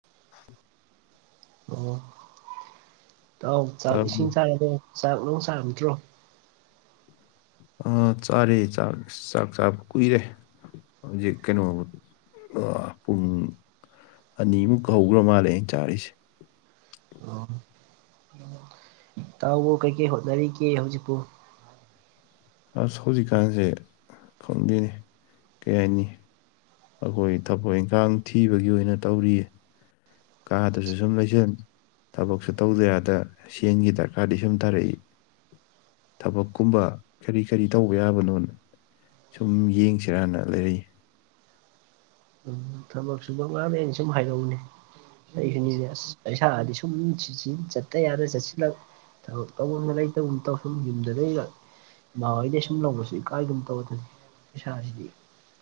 [inaudible] ꯑꯣ ꯇꯥꯎ ꯆꯥꯛ ꯇꯥꯔꯕꯣ ꯏꯁꯤꯡ ꯆꯥꯔꯗꯣ ꯆꯥꯛ ꯅꯅꯨꯡ ꯆꯥꯔꯝꯗ꯭ꯔꯣ ꯑ ꯆꯥꯔꯦꯛ ꯆꯥꯛ ꯆꯥꯕ ꯀꯨꯏꯔꯦ ꯖꯤ ꯀꯩꯅꯣ ꯑꯨꯡ ꯑꯅꯤꯃꯨꯛ ꯍꯧꯈ꯭ꯔ ꯃꯥꯜꯂꯦ ꯑꯩꯅ ꯆꯥꯔꯤꯁꯦ ꯑ ꯏ ꯇꯥꯎꯕꯨ ꯀꯩꯀꯩ ꯍꯣꯠꯅꯔꯤꯒꯦ ꯍꯧꯖꯤꯛꯄꯨ ꯑꯁ ꯍꯧꯖꯤꯛꯀꯥꯟꯁꯦ ꯈꯪꯗꯦꯅꯦ ꯀꯩ ꯍꯥꯏꯅꯤ ꯑꯩꯈꯣꯏ ꯊꯕꯛ ꯏꯟꯈꯥꯡ ꯊꯤꯕꯒꯤ ꯑꯣꯏꯅ ꯇꯧꯔꯤꯌꯦ ꯀꯥꯗꯁꯨ ꯁꯨꯝ ꯂꯩꯁꯤꯟ ꯊꯕꯛꯁꯨ ꯇꯧꯗ ꯌꯥꯗ ꯁꯦꯟꯒꯤ ꯗꯔꯀꯥꯔꯗꯤ ꯁꯨꯝ ꯇꯥꯔꯛꯏ ꯊꯕꯛꯀꯨꯝꯕ ꯀꯔꯤ ꯀꯔꯤ ꯇꯧꯕ ꯌꯥꯕꯅꯣꯅ ꯁꯨꯝ ꯌꯦꯡꯁꯤꯔꯥꯟꯅ ꯂꯩꯔꯛꯏ ꯎꯝ ꯊꯕꯛ ꯁꯨꯕ ꯉꯥꯡꯔꯦ ꯑꯩꯅ ꯁꯨꯝ ꯍꯥꯏꯔꯧꯅꯦ ꯑꯩꯁꯨꯅꯤꯁꯦ ꯑꯁ ꯄꯩꯁꯥꯗꯤ ꯁꯨꯝ ꯆꯠꯇ ꯌꯥꯗ ꯆꯠꯁꯤꯜꯂꯛ ꯊꯕꯛ ꯇꯧꯐꯝꯗ ꯂꯩꯇꯨꯝ ꯇꯧꯐꯝꯨꯝ ꯌꯨꯝꯗ ꯂꯩꯩꯒ ꯏꯥꯟ ꯍꯩꯗ ꯑ ꯁꯨꯝ ꯂꯧꯕꯁꯨ ꯏꯀꯥꯏꯒꯨꯝꯅ ꯇꯧꯗꯅꯤ ꯄꯩꯁꯥꯁꯤꯗꯤ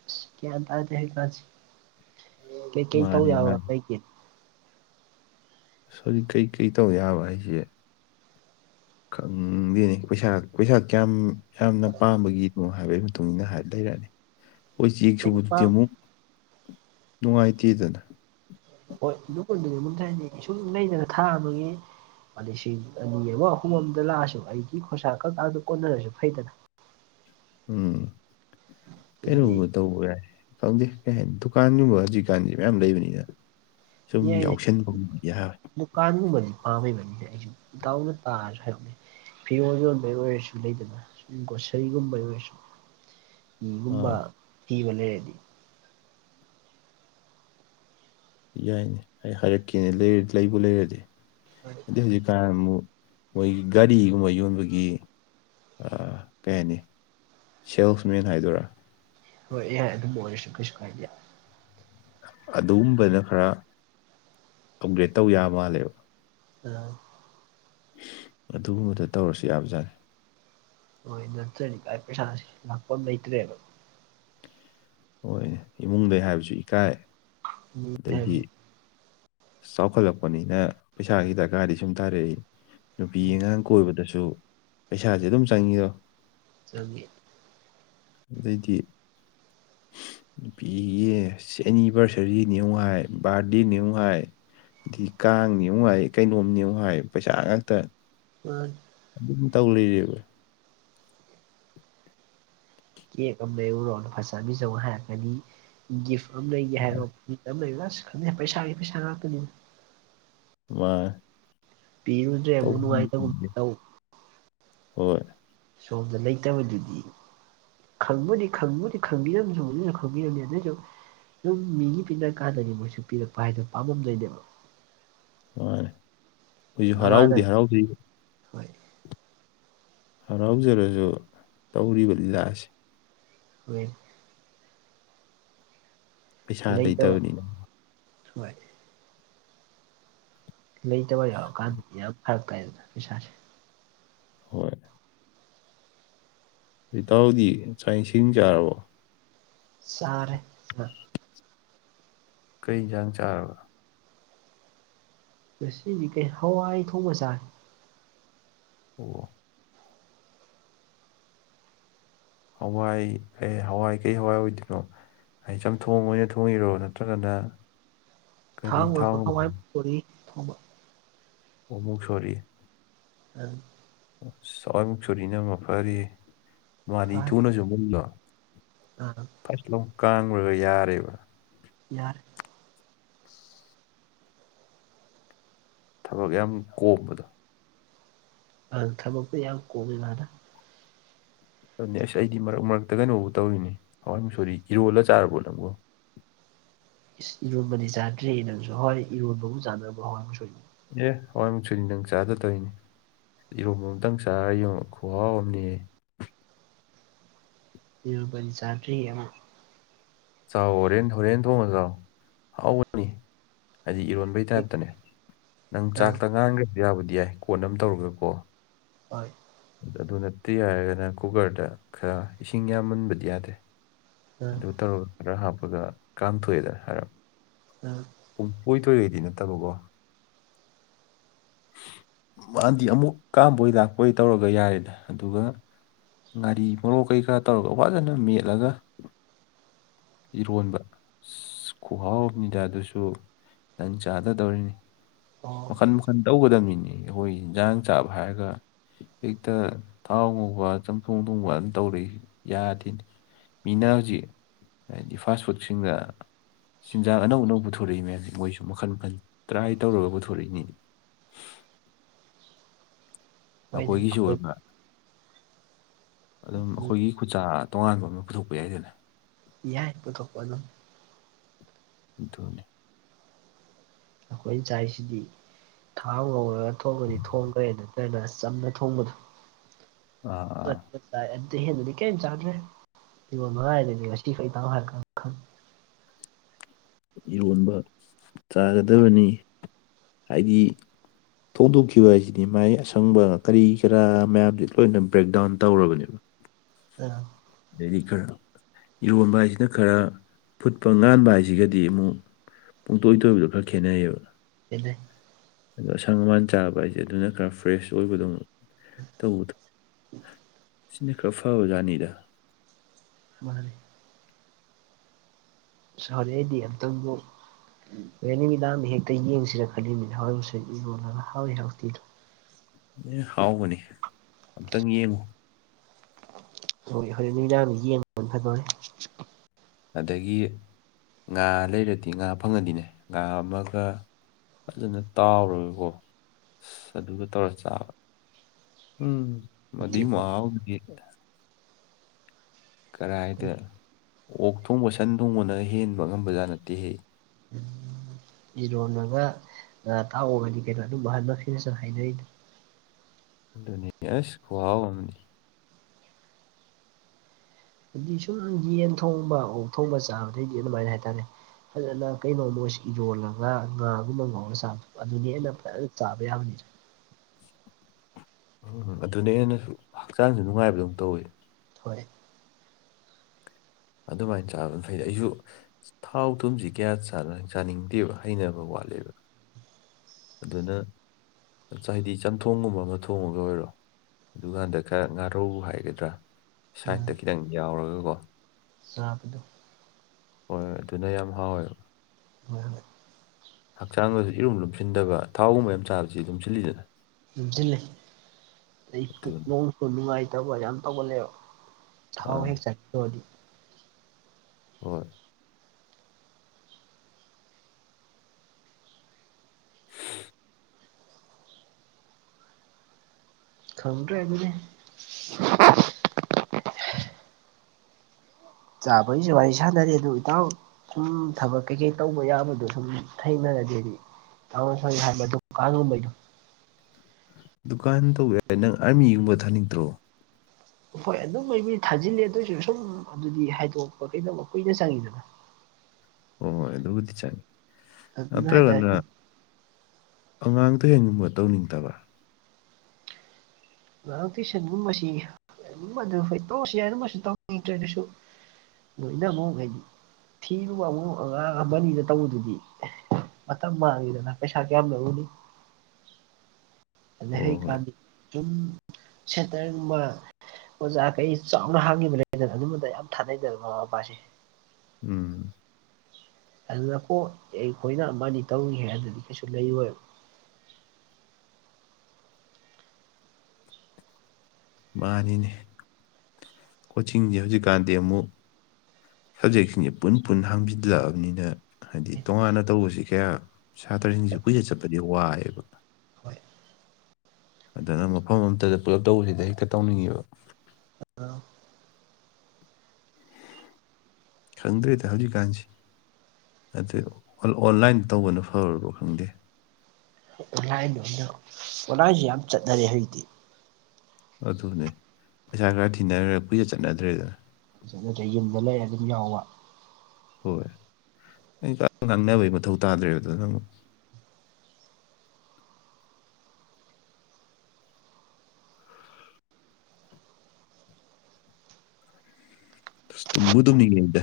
ꯑꯁ ꯒ꯭ꯌꯥꯟ ꯇꯥꯗꯦ ꯍꯧꯀꯥꯟꯁꯤꯦ ꯀꯩꯀꯩ ꯇꯧ ꯃꯥꯅꯤ ꯌꯥꯕ ꯃꯥꯅꯤ ꯂꯩꯩꯒꯦ ꯣꯖꯤꯛ ꯀꯩꯀꯩ ꯇꯧ ꯌꯥꯕ ꯑꯩꯁꯦ ꯈꯪꯗꯣꯏꯅꯤ ꯄꯩꯁꯥ ꯄꯩꯁꯥ ꯀꯌꯥꯝ ꯌꯥꯝꯅ ꯄꯥꯝꯕꯒꯤꯅꯣ ꯍꯥꯏꯕꯒꯤ ꯃꯇꯨꯡ ꯏꯟꯅ ꯂꯩꯔꯛꯑꯅꯤ ꯍꯣꯏ ꯆꯦꯛ ꯑꯩ ꯁꯨꯕꯗꯨꯗꯤ ꯄꯥꯝ ꯑꯃꯨꯛ ꯅꯨꯡꯉꯥꯏꯇꯦꯗꯅ ꯍꯣꯏ ꯑꯗꯨꯗꯨꯗꯤꯉꯣꯟꯁ ꯍꯥꯏꯗꯤ ꯁꯨꯝ ꯂꯩꯗꯅ ꯊꯥꯕꯒꯤ ꯂꯤꯁꯤꯡ ꯑꯅꯤ ꯑꯃ ꯑꯍꯨꯝ ꯑꯃꯗ ꯂꯥꯛꯑꯁꯨ ꯑꯩꯒꯤ ꯈꯣꯟꯁꯥ ꯈꯛꯛꯇꯗ ꯀꯣꯟꯅꯔꯁꯨ ꯐꯩꯗꯅ ꯎꯝ ꯍꯥꯏꯗꯤ ꯀꯩꯩꯅ ꯇꯧ ꯌꯥꯏ ꯈꯪꯗꯦ ꯀꯩ ꯍꯥꯏꯅꯤ ꯗꯨꯀꯥꯟꯒꯨꯝꯕ ꯍꯧꯖꯤꯛꯀꯥꯟꯁꯦ ꯃꯌꯥꯝ ꯂꯩꯕꯅꯤꯅ ꯁꯨꯝ ꯌꯥꯏꯅꯦꯏ ꯌꯥꯎꯁꯟꯕ ꯌꯥꯕ ꯗꯨꯀꯥꯟꯒꯨꯝꯕꯗꯤ ꯄꯥꯝꯃꯤꯕꯅꯤꯅꯦ ꯑꯩꯁꯨꯗꯥꯅ ꯇꯥꯔꯁꯨ ꯍꯥꯏꯔꯅꯦ ꯐꯤꯔꯣꯜ ꯌꯣꯟꯕꯩ ꯑꯣꯏꯔꯁꯨ ꯂꯩꯗꯅ ꯁꯨꯝ ꯒꯣꯁꯔꯤꯒꯨꯝꯕꯩ ꯑꯣꯏꯔꯁꯨ ꯒꯨꯝꯕ ꯑꯥ ꯊꯤꯕ ꯂꯩꯔꯗꯤ ꯌꯥꯏꯅꯦ ꯑꯩ ꯍꯥꯏꯔꯛꯀꯦꯅꯦ ꯂꯩꯕꯨ ꯂꯩꯔꯗꯤ ꯍ ꯑꯩ ꯍꯧꯖꯤꯛꯀꯥꯟ ꯑꯃꯨꯛ ꯃꯣꯏꯒꯤ ꯒꯥꯔꯤꯒꯨꯝꯕ ꯌꯣꯟꯕꯒꯤ ꯀꯩ ꯍꯥꯏꯅꯤ ꯁꯦꯜꯁꯃꯦꯟ ꯍꯥꯏꯗꯣꯏꯔꯥ ꯍꯣꯏ ꯌꯥꯏ ꯑꯗꯨꯝꯕꯨꯂꯤꯁꯨ ꯀꯁꯨ ꯀꯥꯏꯗ ꯑꯗꯨꯒꯨꯝꯕꯅ ꯈꯔ ꯑꯞꯒ꯭ꯔꯦꯗ ꯇꯧ ꯌꯥꯕ ꯃꯥꯜꯂꯦꯕ ꯎꯝ ꯑꯗꯨꯒꯨꯝꯕꯗ ꯇꯧꯔꯁꯨ ꯌꯥꯕꯖꯥꯠꯅꯤ ꯍꯣꯏ ꯅꯠꯆꯅꯤꯚꯥꯏ ꯄꯩꯁꯥ ꯂꯥꯛꯄ ꯑꯃ ꯂꯩꯇ꯭ꯔꯦꯕ ꯍꯣꯏ ꯏꯃꯨꯡꯗꯩ ꯍꯥꯏꯕꯁꯨ ꯏꯀꯥꯏ ꯃꯤ ꯑꯗꯒꯤ ꯍꯥꯏꯕꯁꯤ ꯑ ꯆꯥꯎꯈꯠꯂꯛꯄꯅꯤꯅ ꯄꯩꯁꯥꯒꯤ ꯗꯔꯀꯥꯔꯗꯤ ꯁꯨꯝ ꯇꯥꯔꯛꯏ ꯅꯨꯄꯤ ꯑꯉꯥꯡ ꯀꯣꯏꯕꯗꯁꯨ ꯄꯩꯁꯥꯁꯦ ꯑꯗꯨꯝ ꯆꯪꯉꯤꯗꯣ ꯆꯪꯦ ꯑꯗꯩꯗꯤ ꯅꯨꯄꯤꯒꯤ ꯑꯦꯅꯤꯚꯔꯁꯔꯤꯅꯦꯌꯨ ꯍꯥꯏ ꯕꯥꯔꯗꯦꯅꯦꯌꯨ ꯍꯥꯏ ꯍꯥꯏꯗꯤ ꯀꯥꯡꯅꯦ ꯑꯃꯨꯛ ꯍꯥꯏ ꯀꯩꯅꯣꯝꯅꯦ ꯑꯃꯨꯛ ꯍꯥꯏ ꯄꯩꯁꯥ ꯉꯥꯛꯇ ꯑ ꯑꯗꯨꯝ ꯇꯧ ꯂꯩꯔꯦꯕ ꯀꯦꯛ ꯑꯃ ꯂꯩꯎꯔꯣꯅ ꯐꯖꯕꯤꯖꯧ ꯍꯥꯏꯔꯛꯀꯅꯤ ꯒꯤꯐ ꯑꯃ ꯂꯩꯒꯦ ꯍꯥꯏꯔꯣ ꯃꯤꯠ ꯑꯃ ꯂꯩꯕ ꯑꯁ ꯈꯪꯗꯦ ꯄꯩꯁꯥꯒꯤ ꯄꯩꯁꯥ ꯉꯥꯛꯇꯅꯦꯕ ꯋꯥ ꯄꯤꯔꯨꯗ꯭ꯔꯦ ꯃꯅꯅꯨꯡꯉꯥꯏꯇ ꯈꯪꯗꯦ ꯇꯑꯣ ꯍꯣꯏ ꯁꯣꯝꯗ ꯂꯩꯇꯕꯗꯨꯗꯤ ꯈꯪꯕꯨꯗꯤ ꯈꯪꯕꯨꯗꯤ ꯈꯪꯕꯤꯔꯝꯁꯨ ꯑꯗꯨꯁꯨ ꯈꯪꯕꯤꯔꯝꯅꯤ ꯑꯗꯨꯁꯨ ꯁꯨꯝ ꯃꯤꯒꯤ ꯄꯤꯅꯔ ꯀꯥꯟꯗꯗꯤ ꯃꯣꯏꯁꯨ ꯄꯤꯔꯛꯄ ꯍꯥꯏꯗꯣ ꯄꯥꯝꯃꯝꯗꯣꯏꯅꯦꯕ ꯃꯥ ꯍꯧꯖꯤꯁꯨ ꯍꯔꯥꯎꯗꯤ ꯅꯃꯥꯟꯅꯕꯤ ꯍꯔꯥꯎꯗ ꯍꯣꯏ ꯍꯔꯥꯎꯖꯔꯁꯨ ꯇꯧꯔꯤꯕ ꯂꯤꯂꯥ ꯑꯁꯤ ꯍ ꯄꯩꯁꯥ ꯂꯩ ꯆꯕ ꯂꯩꯇꯕꯅꯤꯅ ꯂꯩꯇꯕ ꯌꯥꯎꯔꯀꯥꯟꯗꯗꯤ ꯌꯥꯝ ꯐꯔꯛꯇꯦꯗꯅ ꯄꯩꯁꯥꯁꯦ ꯍꯣꯏ ꯇꯥꯎꯗꯤ ꯆꯥꯛ ꯏꯁꯤꯡ ꯆꯥꯔꯕꯣ ꯁꯥꯔꯦ ꯀꯔꯤ ꯌꯦꯟꯁꯥꯡ ꯆꯥꯔꯕ ꯁꯤꯗꯤ ꯀꯩ ꯍꯋꯥꯏ ꯊꯣꯡꯕ ꯆꯥꯏ ꯑꯣ ꯍꯋꯥꯏ ꯀ ꯍꯋꯥꯏ ꯀꯩ ꯍꯋꯥꯏ ꯑꯣꯏꯗꯣꯏꯅꯣ ꯍꯥꯏꯗꯤ ꯏꯆꯝ ꯊꯣꯡ ꯑꯣꯏꯅ ꯊꯣꯡꯉꯤꯔꯣ ꯅꯠꯇ꯭ꯔꯒꯅ ꯊꯥ ꯀꯔꯤ ꯄ ꯊꯥꯎ ꯈꯥꯏ ꯄ ꯊꯥꯎꯕ ꯑꯣꯃꯨꯛ ꯁꯣꯔꯤ ꯎꯝ ꯑꯁꯋꯥꯏꯃꯨꯛ ꯁꯨꯔꯤꯅꯃ ꯐꯔꯤ ꯃꯥꯗꯤ ꯊꯨꯅꯁꯨ ꯃꯨꯟꯗꯣ ꯎꯝ ꯐꯁꯂꯣ ꯀꯥꯡꯈ꯭ꯔꯒ ꯌꯥꯔꯦꯕ ꯍꯔ [inaudible] ꯊꯕꯛ ꯌꯥꯝ ꯀꯣꯝꯕꯗꯣ ꯑꯜ ꯊꯕꯣꯏ ꯌꯥ ꯀꯣꯕꯤ ꯔ ꯅꯦꯛꯁ ꯑꯩꯗꯤ ꯃꯔꯛ ꯃꯔꯛꯇ ꯀꯩꯅꯣꯕꯨ ꯇꯧꯔꯤꯅꯦ ꯍꯋꯥꯏ ꯃ ꯁꯣꯔꯤ ꯏꯔꯣꯜꯂ ꯆꯥꯔꯕꯣ ꯅꯪꯕꯨꯣ ꯏꯁ ꯏꯔꯣꯟꯕꯗꯤ ꯆꯥꯗ꯭ꯔꯦꯅꯪꯁꯨ ꯍꯣꯏ ꯏꯔꯣꯟꯕꯕꯨ ꯆꯥꯅꯕ ꯍ ꯑꯃꯨ ꯁꯣꯏ ꯑꯦ ꯍꯣꯏꯏꯃꯨꯛ ꯁꯨꯅꯤ ꯅꯪ ꯆꯥꯗ ꯇꯧꯔꯤꯅꯤ ꯏꯔꯣꯝꯕ ꯑꯃꯝꯇꯪ ꯆꯥꯔ ꯌꯦꯡꯉꯣ ꯈꯍꯥꯎ ꯑꯃꯅꯦꯌꯦ ꯇꯨꯕ ꯆꯥꯇ꯭ꯔꯤ ꯑꯃ ꯑꯃ ꯆꯥꯎ ꯍꯣꯔꯦꯟ ꯍꯣꯔꯦꯟ ꯊꯣꯡꯉ ꯆꯥꯎ ꯍꯥꯎꯕꯅꯤ ꯍꯥꯏꯗꯤ ꯏꯔꯣꯟꯕꯩ ꯇꯥꯏꯞꯇꯅꯦ ꯅꯪ ꯑꯪ ꯆꯥꯛꯇ ꯉꯥꯡꯈ꯭ꯔꯁꯨ ꯌꯥꯕꯨꯗꯤ ꯌꯥꯏ ꯀꯣꯟ ꯑꯃ ꯇꯧꯔꯒꯀꯣ ꯍꯣꯏ ꯑꯗꯨ ꯅꯠꯇꯦ ꯍꯥꯏꯔꯒꯅ ꯀꯨꯀꯔꯗ ꯈꯔ ꯏꯁꯤꯡ ꯌꯥꯝ ꯃꯨꯟꯕꯗꯤ ꯌꯥꯗꯦ ꯑꯪ ꯑꯗꯨ ꯇꯔꯣ ꯈꯔ ꯍꯥꯞꯄꯒ ꯀꯥꯝꯊꯣꯛꯑꯦꯗ ꯍꯥꯏꯔꯞ ꯎꯝ ꯄꯨꯡ ꯀꯅꯤꯊꯣꯏꯗꯩꯗꯤ ꯅꯠꯇꯕꯀꯣ ꯃꯥꯗꯤ ꯑꯃꯨꯛ ꯀꯥꯝꯕꯣꯏ ꯂꯥꯛꯄꯣꯏ ꯇꯧꯔꯒ ꯌꯥꯔꯦꯗ ꯑꯗꯨꯒ ꯒꯥꯔꯤ ꯃꯣꯛ ꯀꯩ ꯀꯔꯥ ꯇꯧꯔꯒ ꯋꯥꯖꯅ ꯃꯦꯠꯂꯒ ꯏꯔꯣꯟꯕ ꯈꯨꯍꯥꯎꯅꯤꯗ ꯑꯗꯨꯁꯨ ꯅꯟ ꯆꯥꯗꯗꯧꯔꯤꯅꯤ ꯑꯣ ꯃꯈꯟ ꯃꯈꯟ ꯇꯧꯒꯗꯕꯅꯤꯅꯤ ꯑꯩꯈꯣꯏ ꯌꯦꯟꯁꯥꯡ ꯆꯥꯕ ꯍꯥꯏꯔꯒ ꯍꯦꯛꯇ ꯊꯥꯎ ꯉꯧꯕ ꯆꯝꯊꯣꯡ ꯊꯣꯡꯕ ꯇꯧꯔꯛꯏ ꯌꯥꯗꯦꯅꯤ ꯃꯤꯅ ꯍꯧꯖꯤꯛ ꯍꯥꯏꯗꯤ ꯐꯥꯁ ꯐꯨꯗꯁꯤꯡꯒ ꯆꯤꯟꯖꯥꯛ ꯑꯅꯧ ꯑꯅꯧꯕ ꯄꯨꯊꯣꯔꯛꯏ ꯃꯌꯥꯝ ꯃꯣꯏꯁꯨ ꯃꯈꯜ ꯃꯈꯟ ꯇ꯭ꯔꯥꯏ ꯇꯧꯔꯒ ꯄꯨꯊꯣꯔꯛ ꯁꯅꯤ ꯍꯣꯏꯅꯦ ꯑꯩꯈꯣꯏꯒꯤꯁꯨ ꯑꯩꯈꯣꯏ ꯑꯣꯏꯕ ꯑꯗꯨꯝ ꯑꯩꯈꯣꯏꯒꯤ ꯈꯨꯆꯥ ꯇꯣꯉꯥꯟꯕ ꯑꯃ ꯄꯨꯊꯣꯛꯄ ꯌꯥꯏꯗꯅ ꯌꯥꯏꯕꯨꯊꯣꯛꯄ ꯑꯗꯨꯣꯟ ꯗꯣꯅꯦ ꯑꯩꯈꯣꯏ ꯆꯥꯏꯁꯤꯗꯤ ꯊꯥꯎ ꯉꯧꯔꯒ ꯊꯣꯡꯕꯗꯤ ꯊꯣꯡꯈ꯭ꯔꯦ ꯅꯠꯇ꯭ꯔꯒꯅ ꯑꯁ ꯆꯝꯅ ꯊꯣꯡꯕꯗꯣ ꯑ ꯑꯥ ꯑꯗꯨꯗꯤ ꯍꯦꯟꯟꯅꯗꯤ ꯀꯩꯝ ꯆꯥꯟꯗ꯭ꯔꯦ ꯁꯤꯕꯣ ꯃꯉꯥꯏꯗꯗꯤ ꯉꯁꯤꯈꯩ ꯇꯥ ꯍꯥꯏꯔ ꯏꯔꯣꯟꯕ ꯆꯥꯒꯗꯕꯅꯤ ꯍꯥꯏꯗꯤ ꯐꯣꯡꯗꯣꯛꯈꯤꯕ ꯍꯥꯏꯁꯤꯗꯤ ꯃꯥꯏ ꯑꯁꯪꯕ ꯀꯔꯤ ꯀꯔꯥ ꯃꯌꯥꯝꯁꯤ ꯂꯣꯏꯅ ꯕ꯭ꯔꯦꯛ ꯗꯥꯎꯟ ꯇꯧꯔꯕꯅꯦꯕ ꯑ ꯑꯗꯩꯗꯤ ꯈꯔ ꯌꯣꯟꯕ ꯍꯥꯏꯁꯤꯅ ꯈꯔ ꯐꯨꯠꯄ ꯉꯥꯟꯕ ꯍꯥꯏꯁꯤꯒꯗꯤ ꯑꯃꯨꯛ ꯄꯨꯡꯇꯣꯏꯕꯗ ꯈꯦꯠꯅꯩꯌꯦꯕꯅ ꯁꯤꯅ ꯑꯗꯣ ꯑꯁꯪ ꯑꯃꯥꯟ ꯆꯥꯕ ꯍꯥꯏꯁꯦ ꯑꯗꯨꯅ ꯈꯔ ꯐ꯭ꯔꯦꯁ ꯑꯣꯏꯕꯗꯧ ꯇꯧꯕꯗ ꯁꯤꯅ ꯈꯔ ꯐꯕ ꯖꯥꯠꯅꯤꯗ ꯁꯃꯦ ꯁꯥꯔꯦ ꯑꯩꯗꯤ ꯑꯝꯇꯪꯕꯨ ꯍ‌ꯣꯔ‌ꯦꯟ ꯅꯨꯃꯤꯗꯥꯡꯗ ꯍꯦꯛꯇ ꯌꯦꯡꯁꯤꯔ ꯈꯜꯂꯤꯃꯤꯅꯤ [inaudible] ꯍꯥꯎꯋꯤ ꯍꯥꯎꯇ‌ꯦꯗꯣ ꯂꯣꯏ ꯍꯥꯎꯕꯅꯤ ꯑꯝꯇꯪ ꯌꯦꯡꯉꯨ ꯍꯣꯏ ꯍꯣꯔ‌ꯦꯟ ꯅꯨꯃꯤꯗꯥꯡ ꯌꯦꯡꯕꯅ ꯐꯗ‌ꯣꯔꯦ ꯑꯗꯒꯤ ꯉꯥ ꯂꯩꯔꯗꯤ ꯉꯥ ꯐꯪꯉꯗꯤꯅꯦ ꯉꯥ ꯑꯃꯒ ꯐꯖꯅ ꯇꯥꯎꯔꯒꯀꯣ ꯑꯁ ꯑꯗꯨꯒ ꯇꯧꯔ ꯆꯥꯕ ꯎꯝ ꯃꯗꯨꯏ ꯃꯥꯍꯧꯗꯨꯗꯤ ꯀꯔꯥꯏꯗ ꯑꯣꯛ ꯊꯣꯡꯕ ꯁꯟ ꯊꯣꯡꯕꯅ ꯍꯦꯟꯕ ꯑꯉꯝꯕꯖꯥꯠ ꯅꯠꯇꯦꯍ‌ꯦ ꯏꯔꯣꯟꯃꯒ ꯉꯥ ꯇꯥꯎꯕꯒꯅꯤ ꯀꯩꯅꯣ ꯑꯗꯨꯝ [inaudible] ꯍꯥꯏꯅꯔꯤꯗꯣ ꯑꯗꯨꯅ‌ꯦ ꯑꯁ ꯈꯨꯍꯥꯎ ꯑꯃꯅ‌ꯦ ꯍꯥꯏꯗꯤ ꯁꯨꯝ ꯌꯦꯟ ꯊꯣꯡꯕ ꯑꯣꯛ ꯊꯣꯡꯕ ꯆꯥꯕꯗꯩꯗꯤ ꯑꯗꯨꯃꯥꯏꯅ ꯍꯥꯏꯇꯥꯔꯦ ꯐꯖꯅ ꯀꯩꯅꯣꯃꯣꯏ ꯏꯔꯣꯜꯂꯒ ꯉꯥꯒꯨꯝꯕ ꯉꯥꯎꯔ ꯆꯕ ꯑꯗꯨꯅꯤ ꯑꯩꯅ ꯐꯖꯅ ꯆꯥꯕ ꯌꯥꯕꯅꯤꯅ ꯎꯝ ꯑꯗꯨꯅꯤ ꯑꯦꯩꯅꯁꯨ ꯍꯛꯆꯥꯡꯁꯨ ꯅꯨꯡꯉꯥꯏꯕꯗꯧꯝ ꯇꯧꯋꯤ ꯍꯣꯏ ꯑꯗꯨꯃꯥꯏꯅ ꯆꯥꯕꯅ ꯃꯈꯩꯗꯤ ꯑꯩꯁꯨ ꯊꯥꯎ ꯊꯨꯝꯁꯤ ꯀꯌꯥ ꯆꯥꯅꯤꯡꯗꯦꯕ ꯍꯩꯅꯕ ꯋꯥꯠꯂꯦꯕ ꯑꯗꯨꯅ ꯍꯥꯏꯗꯤ ꯆꯝꯊꯣꯡꯒꯨꯝꯕ ꯑꯃ ꯊꯣꯡꯉꯒ ꯑꯣꯏꯔꯣ ꯑꯗꯨꯀꯥꯟꯗ ꯈꯔ ꯉꯥꯔꯧ ꯍꯥꯏꯒꯗ꯭ꯔꯥ ꯁꯥꯏꯠꯇ ꯈꯤꯇꯪ ꯌꯥꯎꯔꯒꯀꯣ ꯆꯥꯕꯤꯗꯣ ꯍꯣꯏ ꯍꯣꯏ ꯑꯗꯨꯅ ꯌꯥꯝ ꯍꯥꯎꯋꯦꯕ [inaudible] ꯍꯛꯆꯥꯡꯗꯁꯨ ꯏꯔꯨꯝ ꯂꯨꯝꯁꯤꯟꯗꯕ ꯊꯥꯎꯒꯨꯝꯕ ꯌꯥꯝ ꯆꯥꯕꯁꯤ ꯂꯨꯝꯁꯤꯜꯂꯤꯗꯅ ꯂꯨꯝꯁꯤꯜꯂ‌ꯦ ꯑꯩ ꯑꯗꯨꯅꯤ ꯄꯨꯛꯅ‌ꯣꯡꯁꯨ ꯅꯨꯡꯉꯥꯏꯇꯕ ꯌꯥꯝ ꯇꯧꯒꯜꯂ‌ꯦꯕ ꯊꯥꯎ ꯑꯥ ꯍꯦꯛ ꯆꯥꯇ‌ꯣꯔꯗꯤ ꯍꯣꯏ ꯈꯪꯗ꯭ꯔꯦ ꯑꯗꯨꯗꯤ ꯆꯥꯕꯩꯁꯨ ꯋꯥꯔꯤ ꯁꯥꯟꯅꯔꯤ ꯑꯗꯨ ꯏꯇꯥꯎ ꯁꯨꯝ ꯊꯕꯛ ꯀꯩꯀꯩ ꯇꯧꯕ ꯌꯥꯕꯗꯣ ꯁꯨꯝ ꯊꯩꯅꯔꯗꯤꯗꯤ [inaudible] ꯗꯨꯀꯥꯟ ꯇꯧꯕ ꯌꯥꯏ ꯅꯪ ꯑꯥꯔꯃꯤ ꯒꯨꯝꯕ ꯊꯥꯅꯤꯡꯗ꯭ꯔꯣ ꯍꯣꯏ ꯑꯗꯨꯝꯕꯩꯕꯨꯗꯤ ꯊꯥꯖꯤꯜꯂ‌ꯦ ꯑꯗꯨꯏꯁꯨ ꯁꯨꯝ ꯑꯗꯨꯗꯤ ꯍꯥꯏꯗꯣꯛꯄ ꯀꯩꯗꯧꯕ ꯀꯨꯏꯅ ꯆꯪꯉꯤꯗꯅ ꯑꯣ ꯍ‌ꯣꯏ ꯑꯗꯨꯕꯨꯗꯤ ꯆꯪꯉꯤ ꯑꯗꯨꯅ ꯍꯥꯏꯇꯥꯔꯦ ꯅꯠꯇ꯭ꯔꯒꯅ ꯑꯉꯥꯡ ꯇꯨꯏꯁꯟꯒꯨꯝꯕ ꯇꯧꯅꯤꯡꯇꯕ꯭ꯔ ꯑꯉꯥꯡ ꯇꯨꯏꯁꯟꯒꯨꯝꯕꯁꯤ [unintelligible] ꯇ‌ꯣꯛꯑꯁꯤ ꯌꯥꯔ‌ꯦ ꯑꯗꯨꯝꯕꯁꯨ ꯇꯧꯅꯤꯡꯇ꯭ꯔꯦ ꯑꯗꯨꯁꯨ ꯂꯣꯏꯅ ꯑꯃꯨꯛ ꯍꯥꯏꯗꯤ ꯊꯤꯔꯨꯕ ꯑꯃꯨꯛ ꯑꯉꯥꯡ ꯑꯃꯅꯤꯗ ꯇꯧꯕꯗꯨꯗꯤ ꯃꯇꯝ ꯃꯥꯥꯡꯉꯤꯗꯅ ꯄꯩꯁꯥ ꯀꯌꯥꯝ ꯂꯧꯔꯨꯅꯤ ꯑꯗꯩ ꯍꯣꯏ ꯍꯣꯏ ꯍꯩꯀꯥꯟꯗ‌ꯦ ꯆꯨꯝ ꯁꯦꯇꯔꯒꯨꯝꯕ ꯑꯣꯖꯥꯈꯩ ꯆꯥꯎꯅ ꯍꯥꯡꯉꯤꯕ ꯂꯩꯗꯅ ꯑꯗꯨꯝꯕꯗ ꯌꯥꯝ ꯊꯥꯗꯩꯗꯅ ꯃꯃꯥ ꯃꯄꯥꯁ‌ꯦ ꯎꯝ ꯑꯗꯨꯅꯀꯣ ꯑꯩ ꯑꯩꯈꯣꯏꯅ ꯑꯃ ꯑꯅꯤ ꯇꯧꯅꯤꯡꯉ‌ꯦ ꯍꯥꯏꯗꯨꯗꯤ ꯀꯩꯁꯨ ꯂꯩꯔꯣꯏꯕ ꯃꯥꯅꯤꯅꯦ ꯀꯣꯆꯤꯡꯁꯦ ꯍꯧꯖꯤꯛꯀꯥꯟꯗꯤ ꯑꯃꯨꯛ ꯁꯕꯖꯦꯛꯁꯤꯡꯁꯦ ꯄꯨꯟ ꯄꯨꯟ ꯍꯥꯡꯖꯤꯜꯂꯛꯑꯕꯅꯤꯅ ꯍꯥꯏꯗꯤ ꯇꯣꯉꯥꯟꯅ ꯇꯧꯕꯁꯤ ꯀꯌꯥ ꯁꯥꯇ꯭ꯔꯁꯤꯡꯁꯤ ꯀꯨꯏꯆꯠ ꯆꯠꯄꯗꯤ ꯋꯥꯏꯑꯦꯕ ꯍꯣꯏ ꯑꯗꯨꯅ ꯃꯐꯝ ꯑꯃꯝꯇꯗ ꯄꯨꯂꯞ ꯇꯧꯕꯁꯤꯗ ꯍꯦꯛꯇ ꯇꯧꯅꯤꯡꯉꯦꯕ [unintelligible] ꯈꯪꯗ꯭ꯔꯦꯗ ꯍꯧꯖꯤꯛꯀꯥꯟꯁꯤ ꯑꯗꯨ ꯑꯣ ꯑꯣꯟꯂꯥꯏꯟ ꯇꯧꯕꯅ ꯐꯔꯕꯣ ꯈꯪꯗꯦ ꯑꯣꯂꯥꯏꯟꯗ [inaudible] ꯑꯣꯂꯥꯏꯟꯁꯤ ꯌꯥꯝ ꯆꯠꯅꯔꯦ ꯍꯧꯖꯤꯛꯇꯤ ꯑꯗꯨꯅꯦ ꯄꯩꯁꯥ ꯈꯔ ꯊꯤꯅꯈ꯭ꯔ ꯀꯨꯏꯆꯠ ꯆꯠꯅꯗ꯭ꯔꯦꯗꯅ [unintelligible] ꯅꯠꯇ꯭ꯔ ꯌꯨꯝꯗ ꯂꯩꯔ ꯑꯗꯨꯝ ꯌꯥꯎꯕ ꯍꯣꯏ [inaudible] ꯉꯥꯡꯅꯕꯩ ꯃꯊꯧ ꯇꯥꯗ꯭ꯔꯦꯕ ꯗꯨꯅ ꯃꯨ [unintelligible] ꯇꯨꯝꯕꯨ ꯇꯨꯝꯅꯤꯡꯉꯛꯏꯗ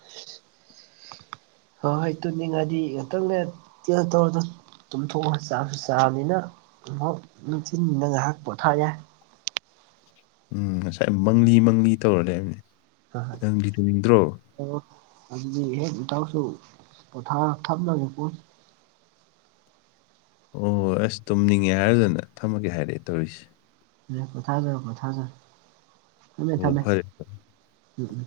[inaudible] [inaudible] ꯍꯣꯏ ꯍꯣꯏ ꯇꯨꯅꯤꯡꯉꯥꯏꯗꯤ ꯉꯇꯪꯅꯦ ꯇꯧꯔ ꯇꯨꯝꯊꯣꯛꯑ ꯆꯥꯁꯨ ꯆꯥꯕꯅꯤꯅ ꯑꯃꯨ ꯅꯤꯡꯊꯤꯅꯤꯅ ꯉꯥꯏꯍꯥꯛ ꯄꯣꯊꯥ ꯌꯥꯏ ꯎꯝ ꯉꯁꯥꯏ ꯃꯪꯂꯤ ꯃꯪꯂꯤ ꯇꯧꯔ ꯂꯩꯕꯅꯦ ꯅꯪꯂꯤ ꯇꯧꯅꯤꯡꯗ꯭ꯔꯣ ꯑꯗꯨꯗꯤ ꯍꯦꯛ ꯏꯇꯥꯎꯁꯨ ꯄꯣꯊꯥ ꯊꯞꯅꯒꯦ ꯄꯣ ꯑꯣ ꯍꯣꯏ ꯑꯁ ꯇꯨꯝꯅꯤꯡꯉꯦ ꯍꯥꯏꯔꯖꯅ ꯊꯝꯃꯒꯦ ꯍꯥꯏꯔꯛꯑꯦ ꯇꯧꯔꯤꯁꯦ ꯎꯝ ꯄꯣꯊꯥꯖꯔꯣ ꯄꯣꯊꯥꯖꯔꯣ ꯊꯝꯃꯦ ꯑꯣ ꯊꯝꯃꯦ ꯐꯔꯦ ꯎꯝ ꯎꯝ